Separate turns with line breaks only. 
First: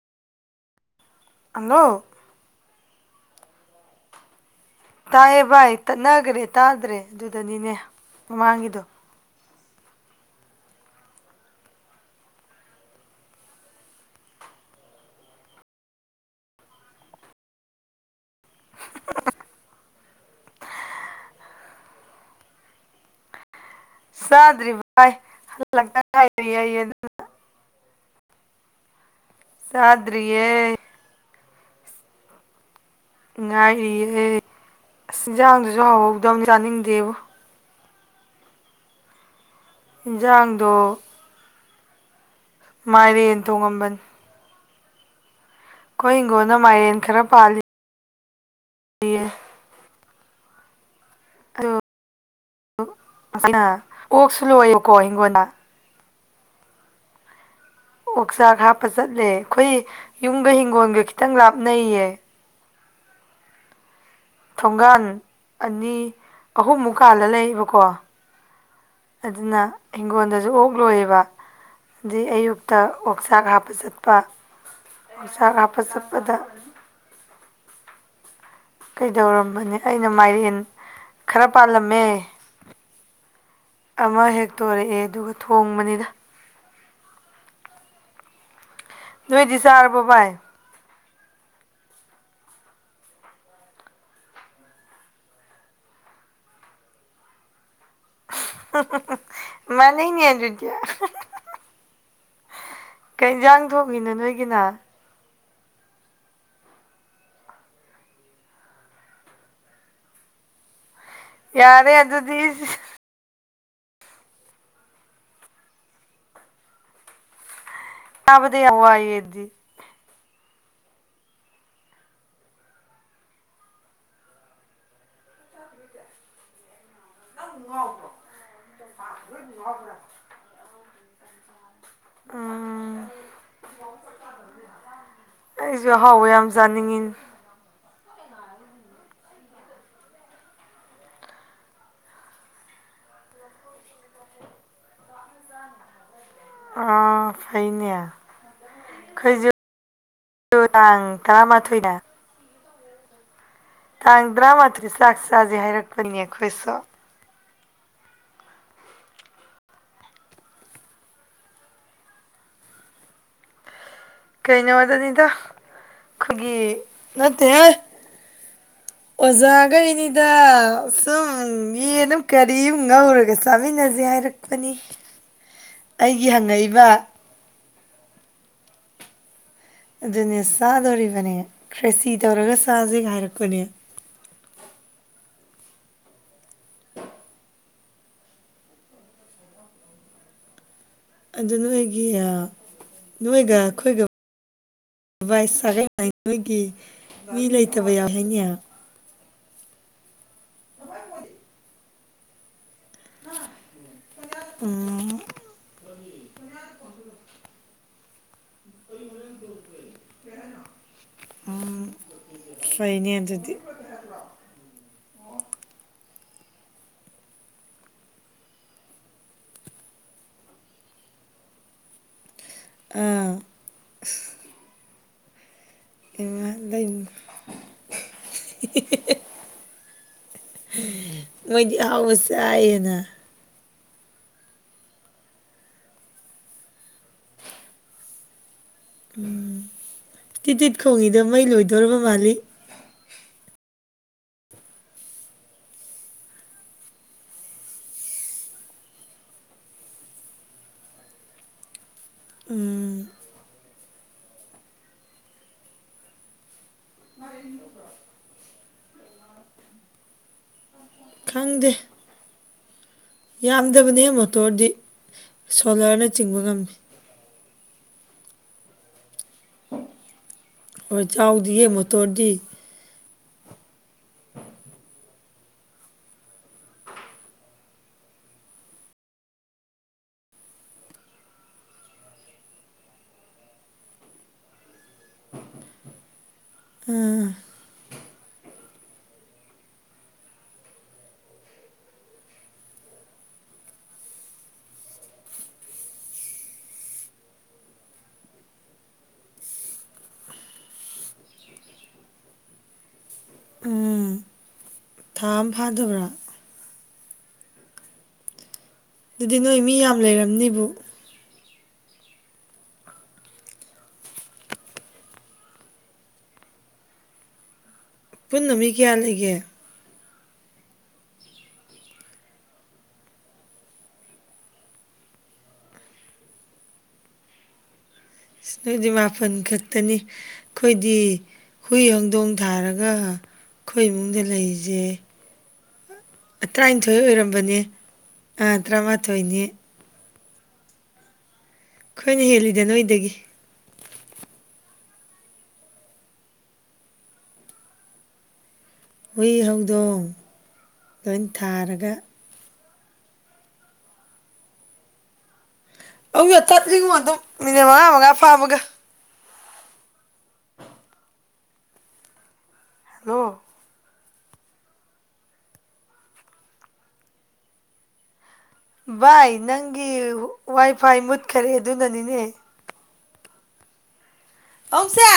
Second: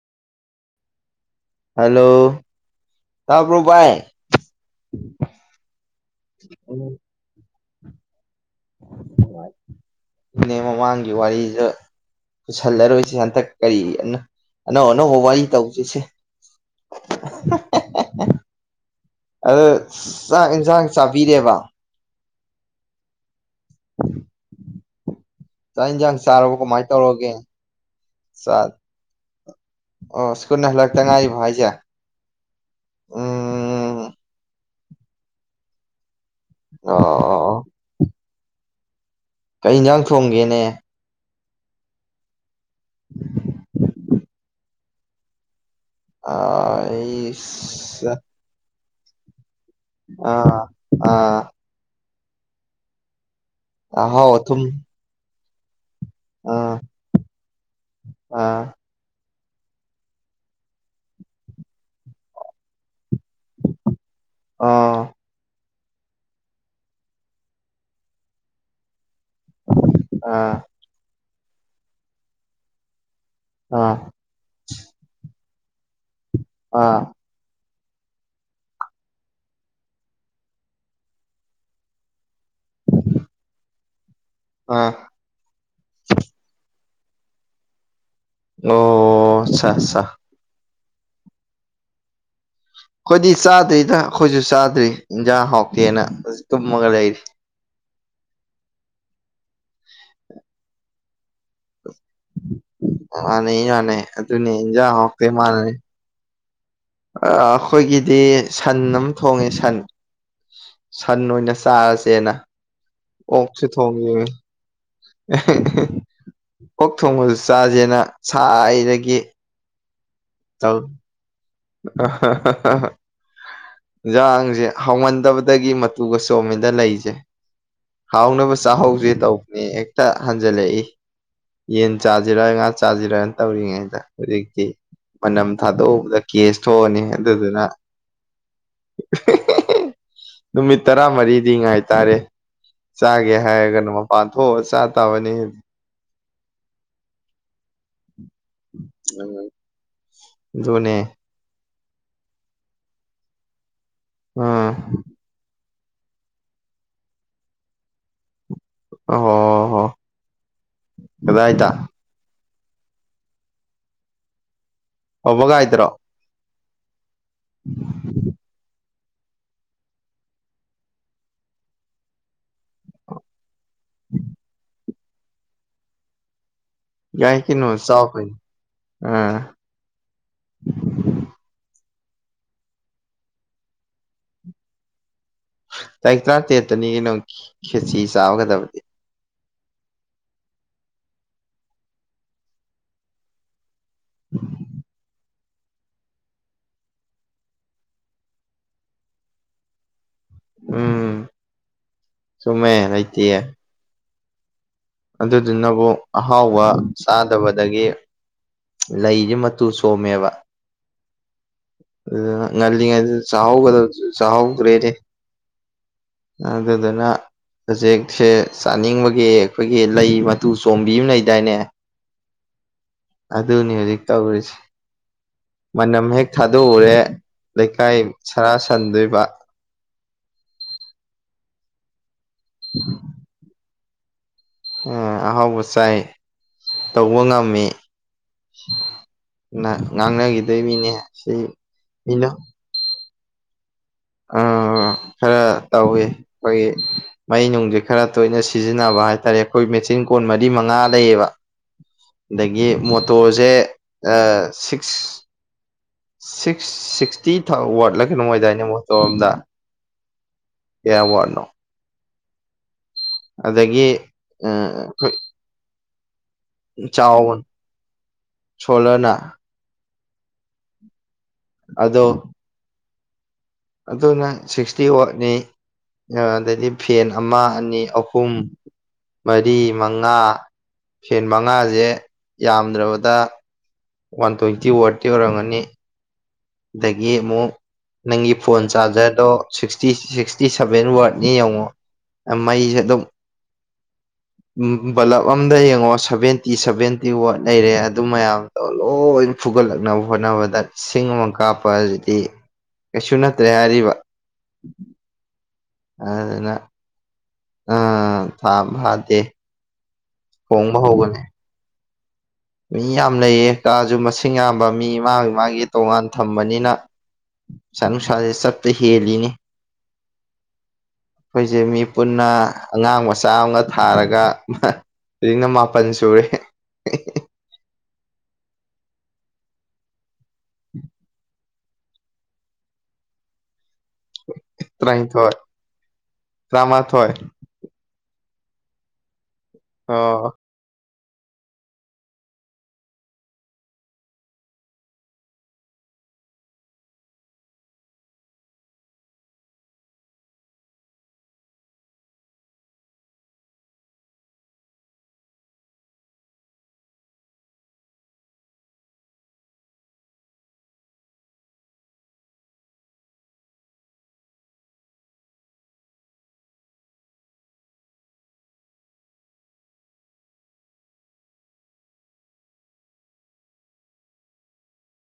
hello ꯇꯥꯕ꯭ꯔꯣꯚꯥꯏ
ꯇꯥꯏꯌꯦ ꯚꯥꯏ ꯇꯠꯅꯈ꯭ꯔꯦ ꯇꯥꯗ꯭ꯔꯦ ꯑꯗꯨꯗꯅꯤꯅꯦ ꯃꯃꯥꯡꯒꯤꯗꯣ
ꯏꯅꯦ ꯃꯃꯥꯡꯒꯤ ꯋꯥꯔꯤꯗ ꯄꯨꯁꯜꯂꯔꯣꯏꯁꯦ ꯍꯟꯗꯛ ꯀꯔꯤꯅ ꯑꯅꯧ ꯑꯅꯧꯕ ꯋꯥꯔꯤ ꯇꯧꯁꯤꯁꯦ ꯑꯗꯣ ꯆꯥꯛ ꯌꯦꯟꯁꯥꯡ ꯆꯥꯕꯤꯔꯦꯕ
ꯆꯥꯗ꯭ꯔꯤ ꯚꯥꯏ ꯍꯔꯤ
ꯆꯠ ꯑꯣ
ꯆꯥꯗ꯭ꯔꯤꯌꯦ
ꯁꯀꯨꯂ [unintelligible] ꯇꯉꯥꯏꯕ ꯍꯥꯏꯁꯦ ꯎꯝ
ꯉꯥꯏꯔꯤꯌꯦꯦ ꯑꯁ ꯏꯟꯁꯥꯡꯗꯨꯁꯨ ꯍꯍꯧꯗꯕꯅꯤ
ꯑꯣ
ꯆꯥꯅꯤꯡꯗꯦꯕ
ꯑꯣ ꯑꯣ ꯀꯩ ꯌꯦꯟꯖꯥꯡ ꯊꯣꯡꯒꯦꯅꯦ
ꯏꯟꯖꯥꯡꯗꯣ ꯃꯥꯏꯔꯦꯟ ꯊꯣꯡꯉꯝꯕꯅꯤ ꯑꯩꯈꯣꯏ ꯍꯤꯡꯒꯣꯜꯗ ꯃꯥꯏꯔꯦꯟ ꯈꯔ
ꯑꯩ
ꯄꯥꯜꯂꯤ
ꯑꯥ ꯑꯥ
[unintelligible]
ꯑꯍꯥꯎ
ꯑꯣꯛꯁꯨ
ꯑꯊꯨꯝ
ꯂꯣꯏꯑꯀꯣ ꯍꯤꯡꯒꯣꯟꯜꯗ
ꯑꯥ
ꯑꯣꯛꯆꯥꯛ
ꯑꯥ
ꯍꯥꯞꯄ ꯆꯠꯂꯦ ꯑꯩꯈꯣꯏ ꯌꯨꯝꯒ ꯍꯤꯡꯒꯣꯜꯒ ꯈꯤꯇꯪ ꯂꯥꯞꯅꯩꯌꯦ
ꯑꯥ
ꯊꯣꯡꯒꯥꯟ ꯑꯅꯤ ꯑꯍꯨꯝ ꯃꯨꯛꯀꯥꯟꯗ ꯂꯩꯕꯀꯣ ꯑꯗꯨꯅ
ꯑꯥ
ꯍꯤꯡꯒꯣꯜꯗꯁꯨ ꯑꯣꯛ ꯂꯣꯏꯌꯦꯕ ꯑꯗꯩ ꯑꯌꯨꯛꯇ ꯑꯣꯛꯆꯥꯛ ꯍꯥꯞꯄ
ꯑꯥ
ꯆꯠꯄ ꯑꯣꯛꯆꯥꯛ ꯍꯥꯞꯄ ꯆꯠꯄꯗ
ꯑꯥ
ꯀꯩꯗꯧꯔꯝꯕꯅꯦ ꯑꯩꯅ ꯃꯥꯏꯔꯦꯟ ꯈꯔ ꯄꯥꯜꯂꯝꯃꯦ ꯑꯃ
ꯑꯥ
ꯍꯦꯛꯇꯣꯔꯛꯑꯦ ꯑꯗꯨꯒ ꯊꯣꯡꯕꯅꯤꯅ
ꯑꯣ
ꯅꯣꯏꯗꯤ
ꯑꯆꯥ
ꯆꯥꯔꯕꯣ
ꯑꯆꯥ
ꯚꯥꯏ
ꯑꯩꯈꯣꯏꯗꯤ ꯆꯥꯗ꯭ꯔꯤꯗ ꯑꯩꯈꯣꯏꯁꯨ ꯆꯥꯗ꯭ꯔꯤ ꯏꯟꯖꯥꯡ ꯍꯥꯎꯇꯦꯅ ꯇꯨꯝꯃꯒ ꯂꯩꯔꯤ
ꯃꯥꯅꯦꯅꯤ ꯑꯗꯨꯗꯤꯌꯥ
ꯃꯥꯥꯟꯅꯦ ꯃꯥꯅꯦ ꯑꯗꯨꯅꯦ
ꯅꯣꯏꯒꯤꯅ
ꯏꯟꯖꯥꯡ ꯉꯛꯇꯦ ꯃꯥꯥꯟꯅꯅꯦ ꯑꯩꯈꯣꯏꯒꯤꯗꯤ ꯁꯟ ꯑꯃ ꯊꯣꯡꯉꯦ ꯁꯟ ꯁꯟ ꯑꯣꯏꯅ
ꯌꯥꯔꯦ
ꯆꯥꯔꯁꯦꯅ
ꯑꯗꯨꯗꯤ
ꯑꯣꯛꯁꯨ ꯊꯣꯡꯉꯤꯌꯦ ꯑꯣꯛ ꯊꯣꯡꯕꯁꯨ ꯆꯥꯁꯦꯅ
ꯆꯥꯕꯗ ꯌꯥꯝ
ꯁꯥꯏꯗꯒꯤ
ꯋꯥꯏꯌꯦ ꯑꯗꯨꯗꯤ
ꯇꯧ ꯑ ꯌꯦꯟꯖꯥꯡꯁꯦ ꯍꯥꯎꯃꯟꯗꯕꯗꯒꯤ ꯃꯇꯨꯒ ꯆꯣꯝꯃꯤꯗ ꯂꯩꯁꯦ ꯍꯥꯎꯅꯕ ꯆꯥꯛꯍꯧꯁꯦ ꯇꯧꯕꯅꯦ ꯍꯦꯛꯇ ꯍꯟꯖꯜꯂꯛꯏ ꯌꯦꯟ ꯆꯥꯁꯤꯔꯒ ꯉꯥ
ꯎꯝ
ꯆꯥꯁꯤꯔꯅ ꯇꯧꯔꯤꯉꯩꯗ ꯍꯧꯖꯤꯛꯇꯤ ꯃꯅꯝ
ꯑꯩꯁꯨ
ꯊꯥꯗꯣꯛꯎꯕꯗ
ꯑꯍꯥꯎꯕ ꯌꯥꯝ
ꯀꯦꯁ ꯊꯣꯛꯑꯅꯤ
ꯆꯥꯅꯤꯡꯉꯤꯅꯦ
ꯑꯗꯨꯗꯨꯅ ꯅꯨꯃꯤꯠ ꯇꯔꯥꯃꯔꯤꯗꯤ ꯉꯥꯏꯇꯥꯔꯦ ꯆꯥꯒꯦ ꯍꯥꯏꯔꯒꯅ ꯃꯄꯥꯟ ꯊꯣꯛꯑꯒ ꯆꯥ ꯇꯥꯕꯅꯤ
ꯑ ꯐꯩꯅꯦ
ꯑꯗꯨꯅꯦ
ꯈꯣꯏꯖꯨꯗꯥꯡ ꯇꯔꯥꯃ ꯊꯣꯏꯅ ꯇꯥꯡ
ꯎꯝ
ꯇ꯭ꯔꯥꯃꯥꯊꯣꯏ ꯆꯥꯛ ꯆꯥꯥꯁꯦ ꯍꯥꯏꯔꯛꯄꯅꯤ ꯑꯩꯈꯣꯏꯁꯨ
ꯑꯣ ꯀꯗꯥꯏꯗ
ꯀꯩꯅꯣꯗꯅꯤ
ꯑꯣꯕꯒꯥꯏꯗ꯭ꯔꯣ
ꯑꯩꯈꯣꯏꯒꯤ ꯅꯠꯇꯦ ꯑꯣꯖꯥꯒꯩꯅꯤꯗ ꯁꯨꯝ ꯌꯦꯟꯃꯥ ꯀꯔꯤꯃꯥ ꯉꯧꯔꯒꯁ ꯆꯥꯃꯤꯟꯅꯁꯦ ꯍꯥꯏꯔꯛꯄꯅꯤ ꯑꯩꯒꯤ ꯍꯪꯉꯛꯏꯕ
ꯌꯥꯏ ꯀꯩꯅꯣ ꯆꯥꯎ ꯀꯩꯅꯣ ꯑ
ꯑꯗꯨꯅꯦ ꯆꯥꯗꯣꯔꯤꯕꯅꯦ ꯈ꯭ꯔꯦꯁꯤ ꯇꯧꯔꯒ ꯆꯥꯁꯦꯒ ꯍꯥꯏꯔꯛꯄꯅꯦ
ꯇꯥꯔꯤꯛ ꯇꯔꯥꯇꯔꯦꯠꯇꯅꯤ ꯀꯩꯅꯣ ꯈꯦꯁꯤ ꯆꯥꯒꯗꯕꯗꯤ
ꯑꯗꯨ ꯅꯣꯏꯒꯤ ꯅꯣꯏꯒ ꯑꯩꯈꯣꯏꯒ
[unintelligible]
ꯚꯥꯏꯁ ꯁꯥꯒꯠ ꯅꯣꯏꯒꯤ ꯃꯤ ꯂꯩꯇꯕ ꯌꯥꯎꯍꯅꯦ
ꯎꯝ ꯁꯨꯃꯦ ꯂꯩꯇꯌꯦ
ꯎꯝ
ꯑꯗꯨꯗꯨꯅꯕꯨ ꯑꯍꯥꯎꯕ ꯆꯥꯗꯕꯗꯒꯤ ꯂꯩꯁꯦ ꯃꯇꯨ ꯁꯣꯝꯃꯦꯕ
ꯎꯝ ꯐꯩꯅꯦ
ꯉꯜꯂꯤꯉꯩꯗꯁꯨ
ꯑꯗꯨꯗꯤ
ꯆꯍꯧꯒꯗꯕꯗꯨꯁꯨ ꯆꯥꯍꯧꯗꯔꯦꯅꯦ ꯑꯗꯨꯗꯨꯅ ꯍꯧꯖꯤꯛꯁꯦ ꯆꯥꯅꯤꯡꯕꯒꯤ ꯑꯩꯈꯣꯏꯒꯤ ꯂꯩ ꯃꯇꯨ ꯆꯣꯝꯕꯤ ꯑꯃ ꯂꯩꯗꯥꯏꯅꯦ
ꯑꯥ
ꯑꯗꯨꯅꯤ ꯍꯧꯖꯤꯛ ꯇꯧꯔꯤꯁꯤ ꯃꯅꯝ ꯍꯦꯛ
ꯂꯩ
ꯊꯥꯗꯣꯛꯎꯔꯦ ꯂꯩꯀꯥꯏ ꯁꯔꯥ ꯁꯟꯗꯣꯏꯕ
ꯃꯣꯏꯗꯤ ꯑꯍꯥꯎꯕ ꯆꯥꯌꯦꯅꯥ
ꯎ ꯑꯍꯥꯎꯕ ꯆꯥꯏ ꯇꯧꯕ ꯉꯝꯃꯤ
ꯇꯤꯠ
ꯉꯥꯡꯅꯒꯤꯗꯣꯏ
ꯇꯤꯠ
ꯃꯤꯅꯦ
ꯈꯣꯡꯉꯤꯗꯣ
ꯁꯤ
ꯃꯩ ꯂꯣꯏꯗꯣꯔꯕ
ꯃꯤꯅ
ꯃꯥꯜꯂꯤ
ꯑ ꯈꯔ ꯇꯧꯋ ꯑꯩꯈꯣꯏꯒꯤ ꯃꯩ ꯅꯨꯡꯁꯦ ꯈꯔ ꯇꯣꯏꯅ ꯁꯤꯖꯤꯟꯅꯕ ꯍꯥꯏꯇꯥꯔꯦ ꯑꯩꯈꯣꯏ ꯃꯦꯆꯤꯟ ꯀꯣꯟ ꯃꯔꯤ ꯃꯉꯥ ꯂꯩꯌꯦꯕ ꯑꯗꯒꯤ
ꯎꯝ
ꯃꯣꯇꯣꯔꯁꯦ ꯁꯤꯛꯁ ꯁꯤꯛꯁ ꯁꯤꯛꯁꯇꯤ ꯋꯥꯠꯂꯒꯦ ꯅꯅꯨꯡꯃꯥꯏꯗꯥꯏꯅꯦ ꯃꯣꯇꯣꯔꯔꯣꯝꯗ ꯀꯌꯥ ꯋꯥꯔꯠꯅꯣ
ꯈꯪꯗꯦ
ꯑꯗꯒꯤ
ꯌꯥꯝꯗꯕꯅꯦ ꯃꯣꯇꯣꯔꯗꯤ
ꯑꯩꯈꯣꯏ
ꯁꯣꯂꯔꯅꯆꯤꯡꯕ ꯉꯝꯃꯤ
ꯆꯥꯎꯕ ꯁꯥꯂꯔꯅ
ꯍꯣꯏ ꯆꯥꯎꯗꯤꯌꯦ
ꯑꯗꯣ
ꯃꯣꯇꯣꯔꯗꯤ
ꯑꯗꯨꯅ ꯁꯤꯛꯁꯇꯤ ꯋꯥꯠꯅꯤ ꯑꯗꯩꯗꯤ ꯐꯦꯟ ꯑꯃ ꯑꯅꯤ ꯑꯍꯨꯝ ꯃꯔꯤ ꯃꯉꯥ ꯁꯦꯟ ꯃꯉꯥꯁꯦ ꯌꯥꯝꯗ꯭ꯔꯕꯗ ꯋꯥꯟ ꯇ꯭ꯋꯦꯟꯇꯤ ꯋꯥꯔꯗꯇꯤ ꯑꯣꯏꯔꯝꯒꯅꯤ ꯑꯗꯒꯤ ꯑꯃꯨꯛ ꯅꯪꯒꯤ ꯐꯣꯟ ꯆꯥꯔꯖꯔꯗꯣ ꯁꯤꯛꯁꯇꯤ ꯁꯤꯛꯁꯇꯤ ꯁꯚꯦꯟ ꯋꯥꯔꯗꯅꯤ ꯌꯦꯡꯉꯣ ꯑ ꯃꯩꯁꯦ ꯑꯗꯨꯝ ꯕꯂꯞ ꯑꯝꯗ ꯌꯦꯡꯉꯣ ꯁꯚꯦꯟꯇꯤ ꯁꯚꯦꯟꯇꯤ ꯋꯥꯠ ꯂꯩꯔꯦ ꯑꯗꯨ ꯃꯌꯥꯝ ꯂꯣꯏꯅ ꯐꯨꯒꯠꯂꯛꯅꯕ ꯍꯣꯠꯅꯕꯗ ꯁꯤꯡ ꯑꯃꯛ ꯀꯥꯞꯄ ꯍꯥꯏꯗꯤ ꯀꯩꯁꯨ ꯅꯠꯇ꯭ꯔꯦ ꯍꯥꯏꯔꯤꯕ
ꯎꯝ ꯊꯥ ꯑꯃ ꯐꯥꯗꯕ꯭ꯔꯥ
ꯑꯗꯨꯅ ꯎꯝ ꯊꯥ ꯑꯃ ꯐꯥ
ꯑꯗꯨꯗꯤ ꯅꯣꯏ ꯃꯤ ꯌꯥꯝ ꯂꯩꯔꯝꯅꯤꯕꯨ
ꯃꯤ ꯌꯥꯝ ꯂꯩꯌꯦ ꯀꯥꯁꯨ ꯃꯁꯤꯡ ꯌꯥꯝꯕ ꯃꯤ ꯃꯥꯒꯤ ꯃꯥꯒꯤ ꯇꯣꯉꯥꯟ ꯊꯝꯕꯅꯤꯅ ꯄꯩꯁꯥꯟ ꯅꯨꯡꯁꯥꯁꯦ
ꯄꯨꯟꯅ ꯃꯤ
ꯆꯠꯄ
ꯀꯌꯥ
ꯍꯦꯜꯂꯤꯅꯦ
ꯂꯩꯒꯦ ꯑꯁ
ꯑꯩꯈꯣꯏꯁꯦ ꯃꯤ ꯄꯨꯟꯅ ꯑꯉꯥꯡ ꯃꯆꯥ ꯑꯃꯒ ꯊꯥꯔꯒ ꯍꯧꯖꯤꯛꯅ ꯃꯥꯄꯟ ꯁꯨꯔꯦ
ꯅꯣꯏꯗꯤ ꯃꯥꯄꯜ ꯈꯛꯇꯅꯤ ꯑꯩꯈꯣꯏꯗꯤ ꯍꯨꯏ ꯍꯧꯗꯣꯡ ꯊꯥꯔꯒ ꯑꯩꯈꯣꯏ ꯏꯃꯨꯡꯗ ꯂꯩꯔꯤꯁꯦ
ꯇꯔꯥꯅꯤꯊꯣꯏ
ꯇꯔꯥꯅꯤꯊꯣꯏ
ꯇꯔꯥꯃꯥꯊꯣꯏ
ꯑꯣꯏꯔꯝꯕꯅꯦ ꯑ ꯇꯔꯥꯃꯥꯊꯣꯏꯅꯤ
ꯑꯣ
ꯑꯩꯈꯣꯏꯅ ꯍꯦꯜꯂꯤꯗ ꯅꯣꯏꯗꯒꯤ ꯍꯨꯏ ꯍꯧꯗꯣꯡ ꯂꯣꯏ ꯊꯥꯔꯒ ꯑꯣ ꯇꯠꯂꯤꯉꯣ ꯑꯗꯨꯝ ꯃꯤꯅꯤꯠ ꯃꯉꯥ ꯃꯉꯥ ꯐꯥꯕꯒ ꯍꯜꯂꯣ ꯚꯥꯏ ꯅꯪꯒꯤ ꯋꯥꯏꯐꯥꯏ ꯃꯨꯠꯈꯔꯦ ꯑꯗꯨꯅꯅꯤꯅꯦ [unintelligible]